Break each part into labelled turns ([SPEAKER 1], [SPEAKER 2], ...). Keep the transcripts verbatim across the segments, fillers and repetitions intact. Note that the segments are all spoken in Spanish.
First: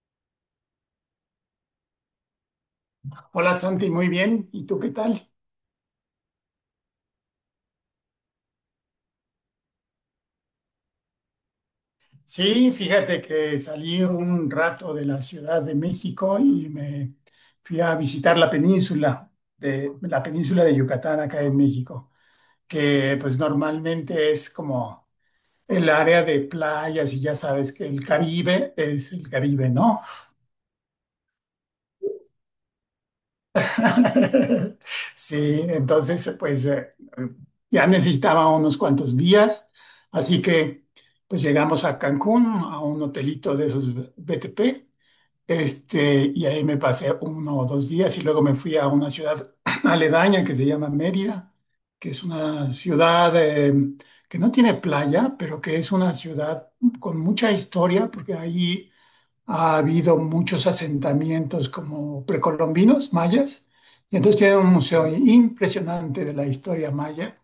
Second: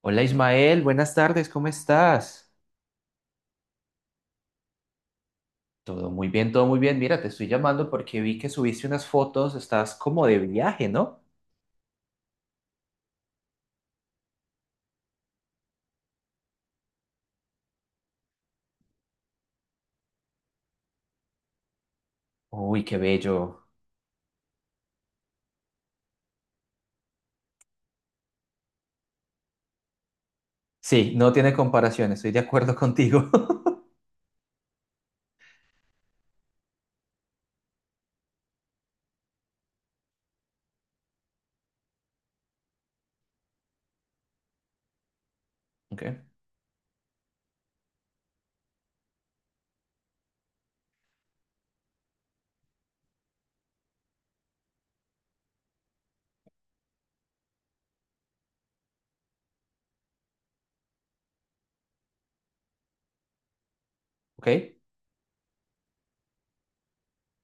[SPEAKER 1] Hola Ismael, buenas tardes, ¿cómo estás?
[SPEAKER 2] Hola Santi, muy bien. ¿Y tú qué tal?
[SPEAKER 1] Todo muy bien, todo muy bien. Mira, te estoy llamando porque vi que subiste unas fotos, estás como de viaje, ¿no?
[SPEAKER 2] Sí, fíjate que salí un rato de la Ciudad de México y me fui a visitar la península de la península de Yucatán acá en México,
[SPEAKER 1] Uy, qué
[SPEAKER 2] que pues
[SPEAKER 1] bello.
[SPEAKER 2] normalmente es como el área de playas y ya sabes que el Caribe es el Caribe, ¿no?
[SPEAKER 1] Sí, no tiene comparación, estoy de acuerdo contigo.
[SPEAKER 2] Sí, entonces, pues eh, ya necesitaba unos cuantos días, así que pues llegamos a Cancún, a un hotelito de esos B T P,
[SPEAKER 1] Ok,
[SPEAKER 2] este, y ahí me pasé uno o dos días y luego me fui a una ciudad aledaña que se llama Mérida, que es una ciudad eh, que no tiene playa, pero que es una ciudad con mucha historia, porque ahí ha habido muchos asentamientos como precolombinos, mayas, y entonces tiene un
[SPEAKER 1] ok.
[SPEAKER 2] museo impresionante de la historia maya.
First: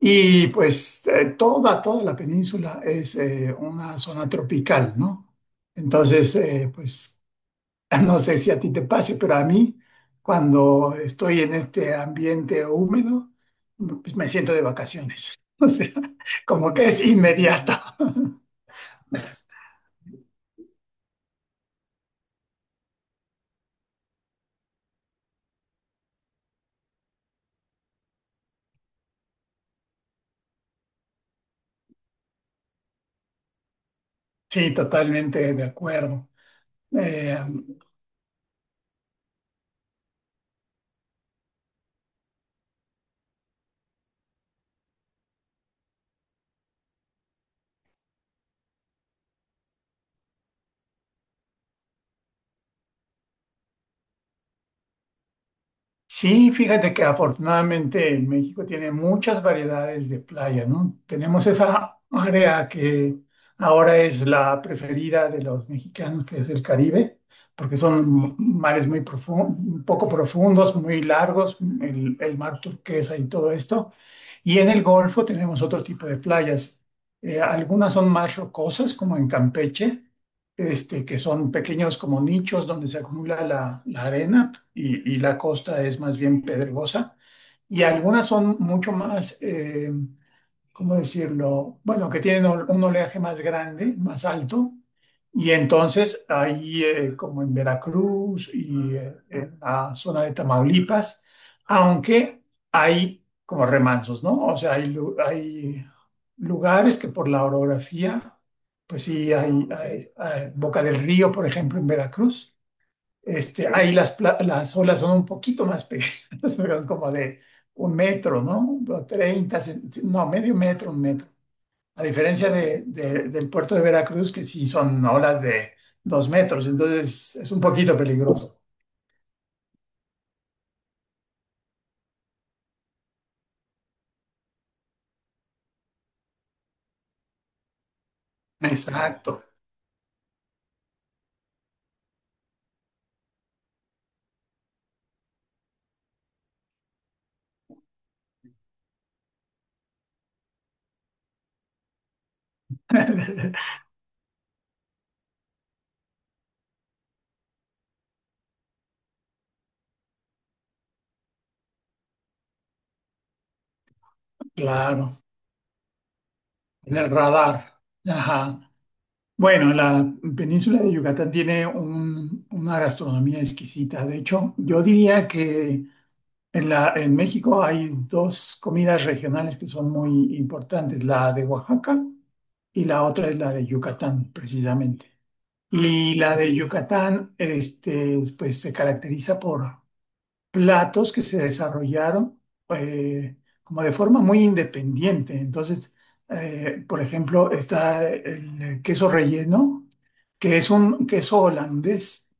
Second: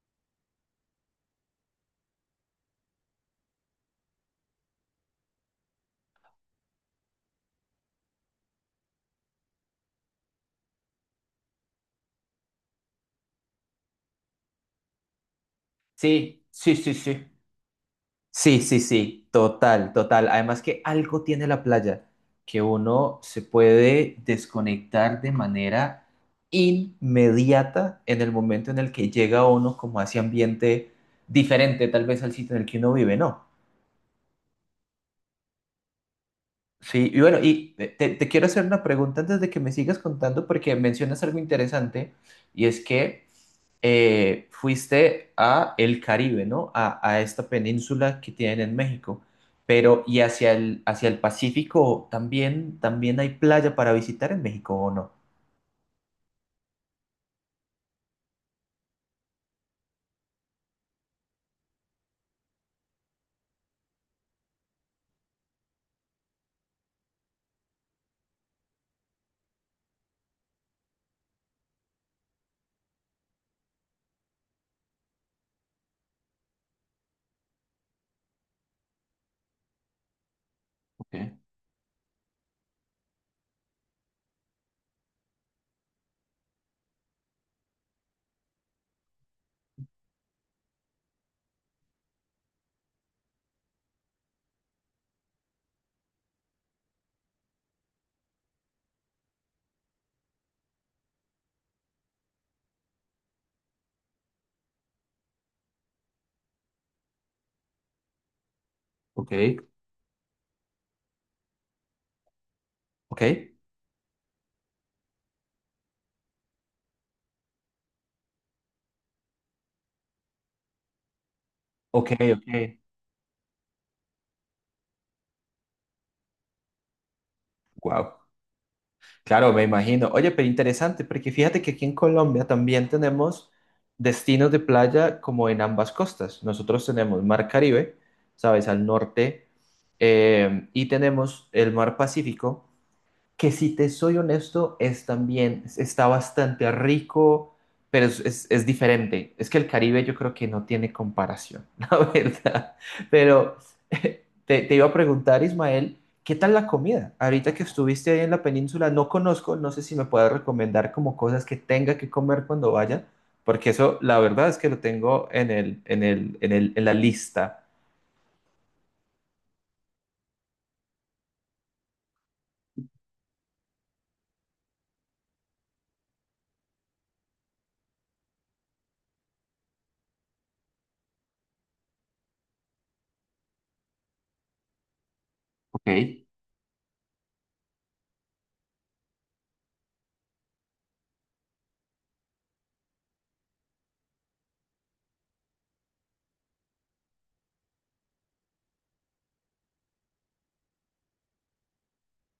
[SPEAKER 2] Y pues eh, toda, toda la península es eh, una zona tropical, ¿no? Entonces, eh, pues no sé si a ti te pase, pero a mí, cuando estoy en este ambiente húmedo, pues me siento de vacaciones. O sea,
[SPEAKER 1] Sí,
[SPEAKER 2] como
[SPEAKER 1] sí,
[SPEAKER 2] que
[SPEAKER 1] sí,
[SPEAKER 2] es
[SPEAKER 1] sí.
[SPEAKER 2] inmediato.
[SPEAKER 1] Sí, sí, sí, total, total. Además que algo tiene la playa, que uno se puede desconectar de manera inmediata en el momento en el que llega uno como a ese ambiente diferente tal vez al sitio en el que uno vive, ¿no?
[SPEAKER 2] Sí, totalmente de acuerdo.
[SPEAKER 1] Sí, y
[SPEAKER 2] Eh,
[SPEAKER 1] bueno, y te, te quiero hacer una pregunta antes de que me sigas contando, porque mencionas algo interesante, y es que eh, fuiste a el Caribe, ¿no? A, a esta península que tienen en México, pero ¿y hacia el, hacia el Pacífico también, también hay playa para visitar en México o no?
[SPEAKER 2] sí, fíjate que afortunadamente México tiene muchas variedades de playa, ¿no? Tenemos esa área que ahora es la preferida de los mexicanos, que es el Caribe, porque son mares muy profundos, poco profundos, muy largos, el, el mar turquesa y todo esto. Y en el Golfo tenemos otro tipo de playas. Eh, algunas son más rocosas, como en Campeche, este,
[SPEAKER 1] Ok,
[SPEAKER 2] que son pequeños como nichos donde se acumula la, la arena y, y la costa es más bien pedregosa. Y algunas son mucho más, eh, ¿cómo decirlo? Bueno, que tienen ol- un oleaje más grande, más alto, y entonces ahí, eh, como en Veracruz y eh, en la zona de Tamaulipas, aunque hay como remansos, ¿no? O sea, hay, lu- hay lugares que por la orografía, pues sí,
[SPEAKER 1] ok.
[SPEAKER 2] hay, hay- hay- Boca del Río, por ejemplo, en Veracruz,
[SPEAKER 1] ¿Ok?
[SPEAKER 2] este, ahí las, pla- las olas son un poquito más pequeñas, son como de un metro, ¿no? O treinta, cen- no, medio metro, un metro. A
[SPEAKER 1] Ok,
[SPEAKER 2] diferencia
[SPEAKER 1] ok.
[SPEAKER 2] de- de- del puerto de Veracruz, que sí son olas de dos metros, entonces es un poquito
[SPEAKER 1] Wow.
[SPEAKER 2] peligroso.
[SPEAKER 1] Claro, me imagino. Oye, pero interesante, porque fíjate que aquí en Colombia también tenemos destinos de playa como en ambas costas. Nosotros tenemos Mar Caribe, ¿sabes? Al
[SPEAKER 2] Exacto.
[SPEAKER 1] norte, eh, y tenemos el Mar Pacífico que si te soy honesto, es también, es- está bastante rico, pero es, es- es diferente. Es que el Caribe yo creo que no tiene comparación, la verdad. Pero eh, te, te iba a preguntar, Ismael, ¿qué tal la comida? Ahorita que estuviste ahí en la península, no conozco, no sé si me puedes recomendar como cosas que tenga que comer cuando vaya, porque eso, la verdad es que lo
[SPEAKER 2] Claro,
[SPEAKER 1] tengo en el, en el, en el, en la
[SPEAKER 2] en el
[SPEAKER 1] lista.
[SPEAKER 2] radar. Ajá. Bueno, la península de Yucatán tiene un- una gastronomía exquisita. De hecho, yo diría que en la, en México hay dos comidas regionales que son muy importantes, la de Oaxaca y la otra es la de Yucatán, precisamente.
[SPEAKER 1] Ok.
[SPEAKER 2] Y la de Yucatán, este, pues se caracteriza por platos que se desarrollaron eh, como de forma muy independiente. Entonces, eh, por ejemplo, está el queso relleno, que es un queso holandés,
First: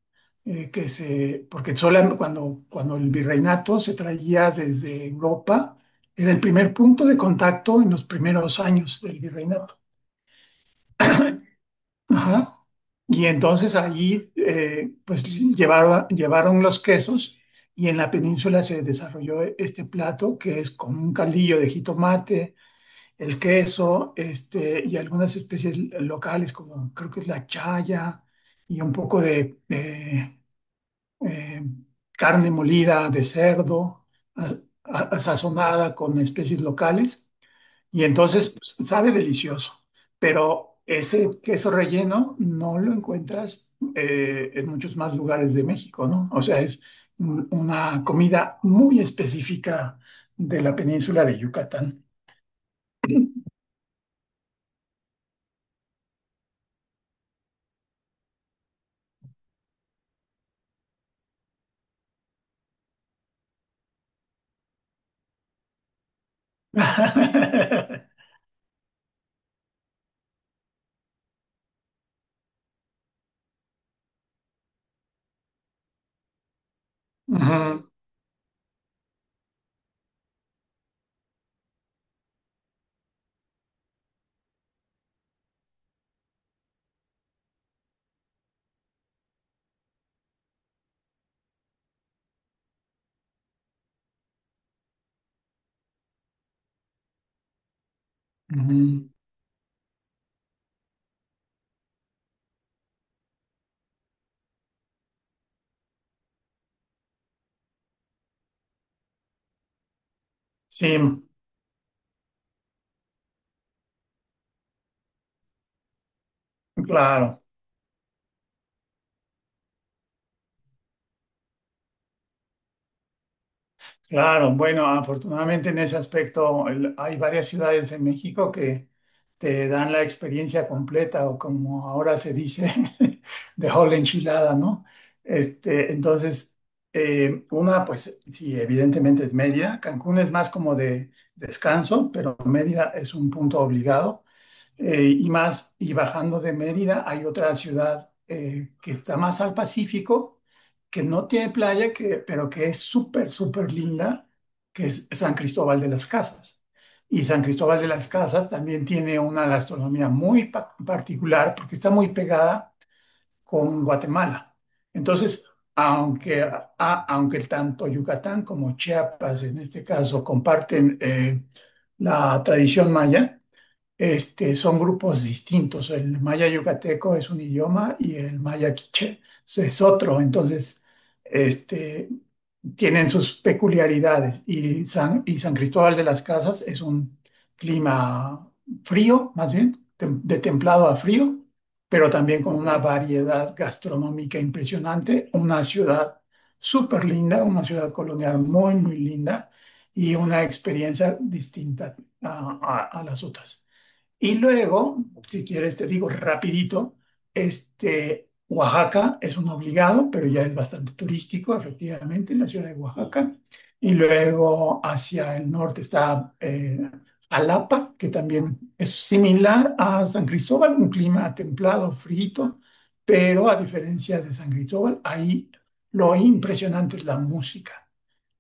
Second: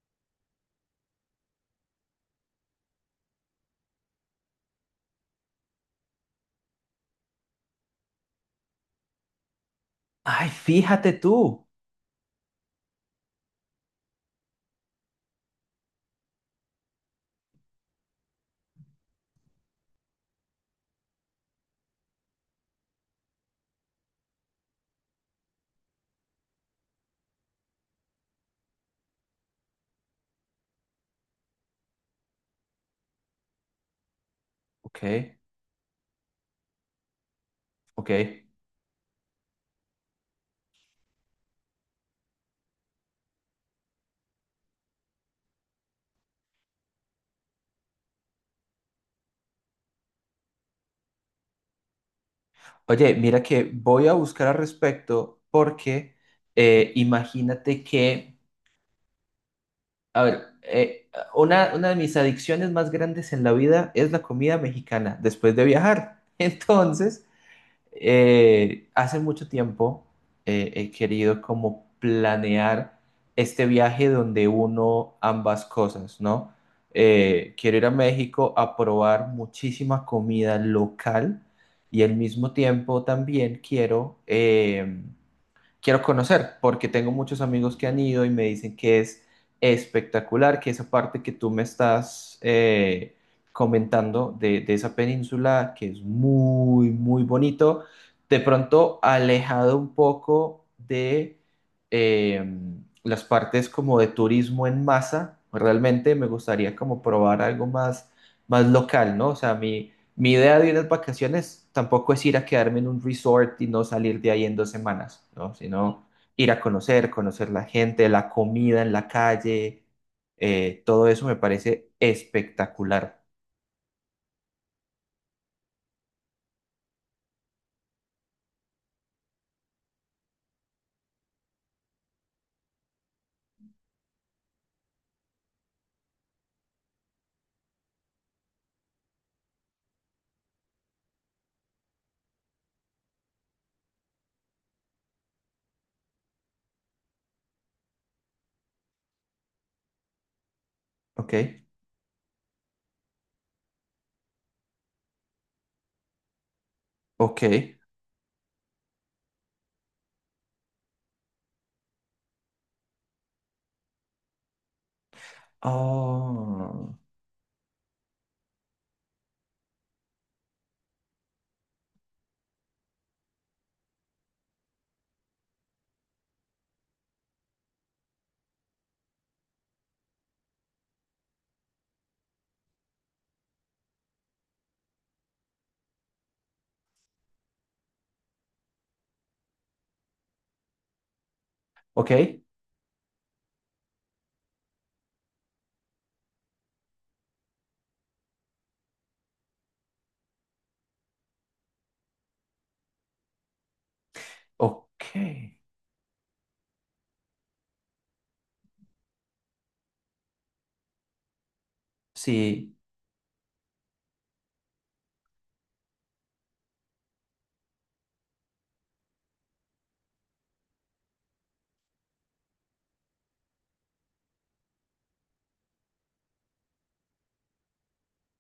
[SPEAKER 2] eh, que se, porque sola- cuando, cuando el virreinato se traía desde Europa, era el primer punto de contacto en los primeros años del virreinato.
[SPEAKER 1] Ay, fíjate tú.
[SPEAKER 2] Ajá. Y entonces ahí, eh, pues llevaba- llevaron los quesos y en la península se desarrolló este plato que es con un caldillo de jitomate, el queso, este, y algunas especies locales como creo que es la chaya y un poco de, eh, carne molida de cerdo, a-
[SPEAKER 1] Ok,
[SPEAKER 2] a- sazonada con especies locales, y
[SPEAKER 1] ok.
[SPEAKER 2] entonces pues, sabe delicioso, pero ese queso relleno no lo encuentras eh, en muchos más lugares de México, ¿no? O sea, es un- una comida muy específica de la península de Yucatán.
[SPEAKER 1] Oye, mira que voy a buscar al respecto porque eh, imagínate que, a ver, eh, una, una de mis adicciones más grandes en la vida es la comida mexicana después de viajar. Entonces, eh, hace mucho tiempo eh, he querido como planear este viaje donde uno ambas cosas, ¿no? Eh, quiero ir
[SPEAKER 2] Ujú,
[SPEAKER 1] a México a probar muchísima comida local y al mismo tiempo también quiero em, quiero conocer, porque tengo muchos amigos que han ido y me dicen que es espectacular, que esa parte que tú me estás eh, comentando de, de esa península, que es muy, muy bonito, de pronto
[SPEAKER 2] ujú.
[SPEAKER 1] alejado un poco de eh, las partes como de turismo en masa, realmente me gustaría como probar algo más, más local, ¿no? O sea, a mí mi idea de unas
[SPEAKER 2] Sí,
[SPEAKER 1] vacaciones tampoco es ir a quedarme en un resort y no salir de ahí en dos semanas, ¿no? Sino ir a conocer,
[SPEAKER 2] claro.
[SPEAKER 1] conocer la gente, la comida en la calle, eh, todo eso me parece espectacular.
[SPEAKER 2] Claro, bueno, afortunadamente en ese aspecto el- hay varias ciudades en México que te dan la experiencia completa o como ahora se dice, de whole enchilada, ¿no? Este, entonces, eh, una, pues sí, evidentemente es Mérida. Cancún es más como de descanso, pero Mérida es un punto obligado. Eh, y más, y bajando de Mérida hay otra ciudad eh, que está más al Pacífico, que no
[SPEAKER 1] Ok,
[SPEAKER 2] tiene playa, que, pero que es súper, súper linda, que es San Cristóbal de las Casas. Y
[SPEAKER 1] ok.
[SPEAKER 2] San Cristóbal de las Casas también tiene una gastronomía muy pa- particular porque está muy pegada con Guatemala. Entonces, aunque,
[SPEAKER 1] Oh,
[SPEAKER 2] a- aunque tanto Yucatán como Chiapas, en este caso, comparten eh, la tradición maya, este, son grupos distintos. El maya yucateco es un idioma y el maya quiché es otro. Entonces, este, tienen sus peculiaridades. Y San, y San Cristóbal de las Casas es un clima frío, más bien, tem- de templado a frío, pero
[SPEAKER 1] ok,
[SPEAKER 2] también con una variedad gastronómica impresionante. Una ciudad súper linda, una ciudad colonial muy, muy linda y una experiencia distinta a a- a las otras. Y luego,
[SPEAKER 1] ok.
[SPEAKER 2] si quieres, te digo rapidito, este, Oaxaca es un obligado, pero ya es bastante turístico, efectivamente, en la ciudad de
[SPEAKER 1] Sí.
[SPEAKER 2] Oaxaca. Y luego hacia el norte está eh, Jalapa, que también es similar a San Cristóbal, un clima templado, frío, pero a diferencia de San Cristóbal, ahí lo impresionante es la música.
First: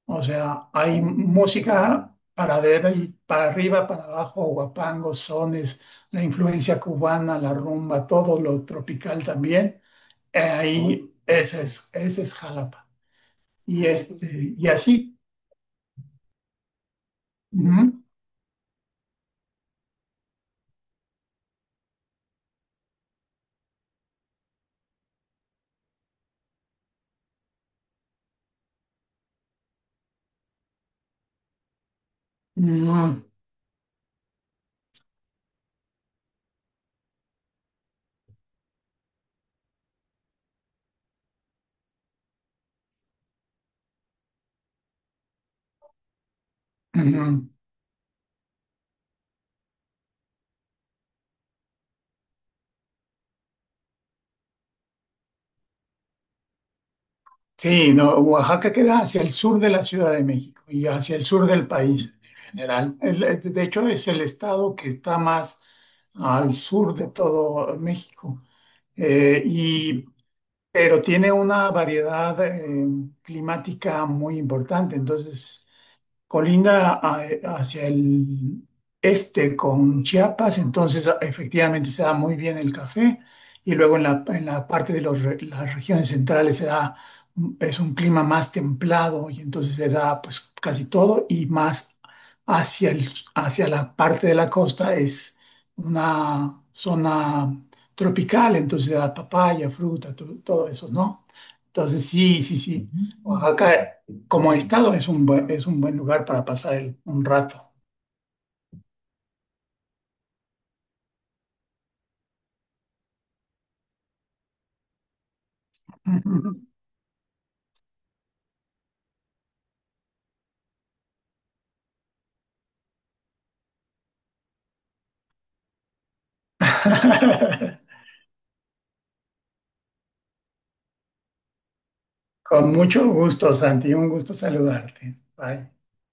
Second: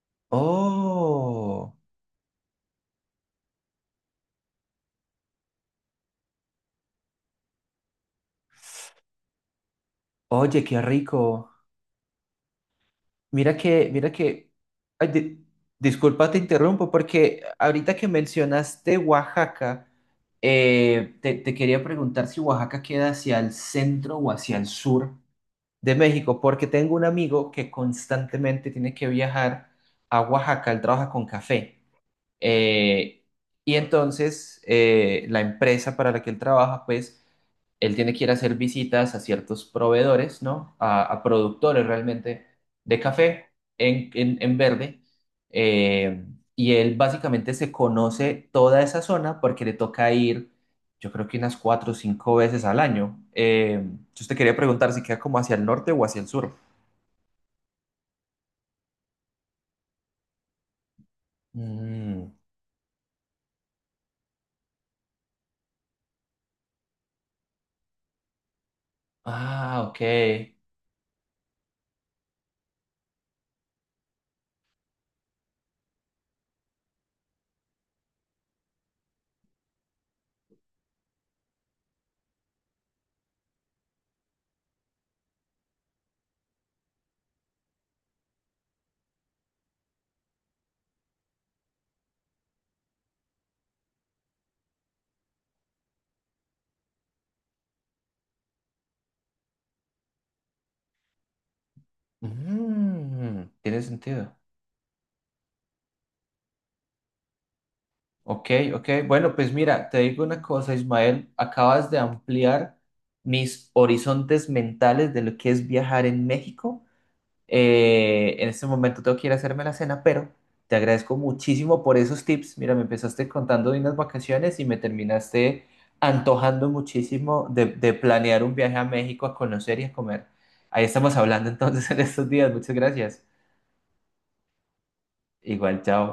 [SPEAKER 2] O sea, hay
[SPEAKER 1] Oh,
[SPEAKER 2] música para arriba y para arriba, para abajo, guapangos, sones, la influencia cubana, la rumba, todo lo tropical también. Eh,
[SPEAKER 1] oye, qué
[SPEAKER 2] ahí,
[SPEAKER 1] rico.
[SPEAKER 2] esa es, ese es Jalapa.
[SPEAKER 1] Mira
[SPEAKER 2] Y,
[SPEAKER 1] que, mira
[SPEAKER 2] este,
[SPEAKER 1] que,
[SPEAKER 2] y
[SPEAKER 1] ay,
[SPEAKER 2] así.
[SPEAKER 1] di- Disculpa, te interrumpo, porque ahorita
[SPEAKER 2] Ujú,
[SPEAKER 1] que mencionaste Oaxaca, eh, te, te quería preguntar si Oaxaca queda hacia el centro o hacia el sur de México, porque tengo un amigo que constantemente tiene que viajar a Oaxaca, él trabaja con café.
[SPEAKER 2] mm,
[SPEAKER 1] Eh, y entonces eh, la empresa para la que él trabaja, pues él tiene que ir a hacer visitas a ciertos proveedores, ¿no? A, a productores realmente de café en, en, en verde. Eh, y él
[SPEAKER 2] ujú.
[SPEAKER 1] básicamente se conoce toda esa zona porque le toca ir, yo creo que unas cuatro o cinco veces al año. Eh, yo te quería preguntar si queda como hacia el norte o hacia el sur.
[SPEAKER 2] Sí, no, Oaxaca queda hacia el sur de la Ciudad de México y hacia el sur del país
[SPEAKER 1] Mm.
[SPEAKER 2] en general. El- eh, de hecho, es el estado que está más al sur de todo México. Eh,
[SPEAKER 1] Ah, ok.
[SPEAKER 2] y pero tiene una variedad eh, climática muy importante. Entonces, Colinda a- hacia el este con Chiapas, entonces efectivamente se da muy bien el café y luego en la, en la parte de los re- las regiones centrales se da, es un clima más templado y entonces se da pues casi todo y más hacia el, hacia la parte de la costa es una zona tropical, entonces se da papaya, fruta, to- todo eso, ¿no? Entonces sí, sí, sí.
[SPEAKER 1] Mm, tiene
[SPEAKER 2] Oaxaca
[SPEAKER 1] sentido.
[SPEAKER 2] como estado es un, bu- es un buen lugar para pasar el- un rato.
[SPEAKER 1] Ok, ok. Bueno, pues mira, te digo una cosa, Ismael, acabas de ampliar mis horizontes mentales de lo que es viajar en México. Eh, en este momento tengo que ir a hacerme la cena, pero te agradezco muchísimo por esos tips. Mira, me empezaste contando de unas vacaciones y me terminaste antojando muchísimo de, de planear un viaje a México a conocer y a comer. Ahí estamos hablando entonces en estos días.
[SPEAKER 2] Con
[SPEAKER 1] Muchas
[SPEAKER 2] mucho
[SPEAKER 1] gracias.
[SPEAKER 2] gusto, Santi. Un gusto saludarte. Bye.
[SPEAKER 1] Igual, chao.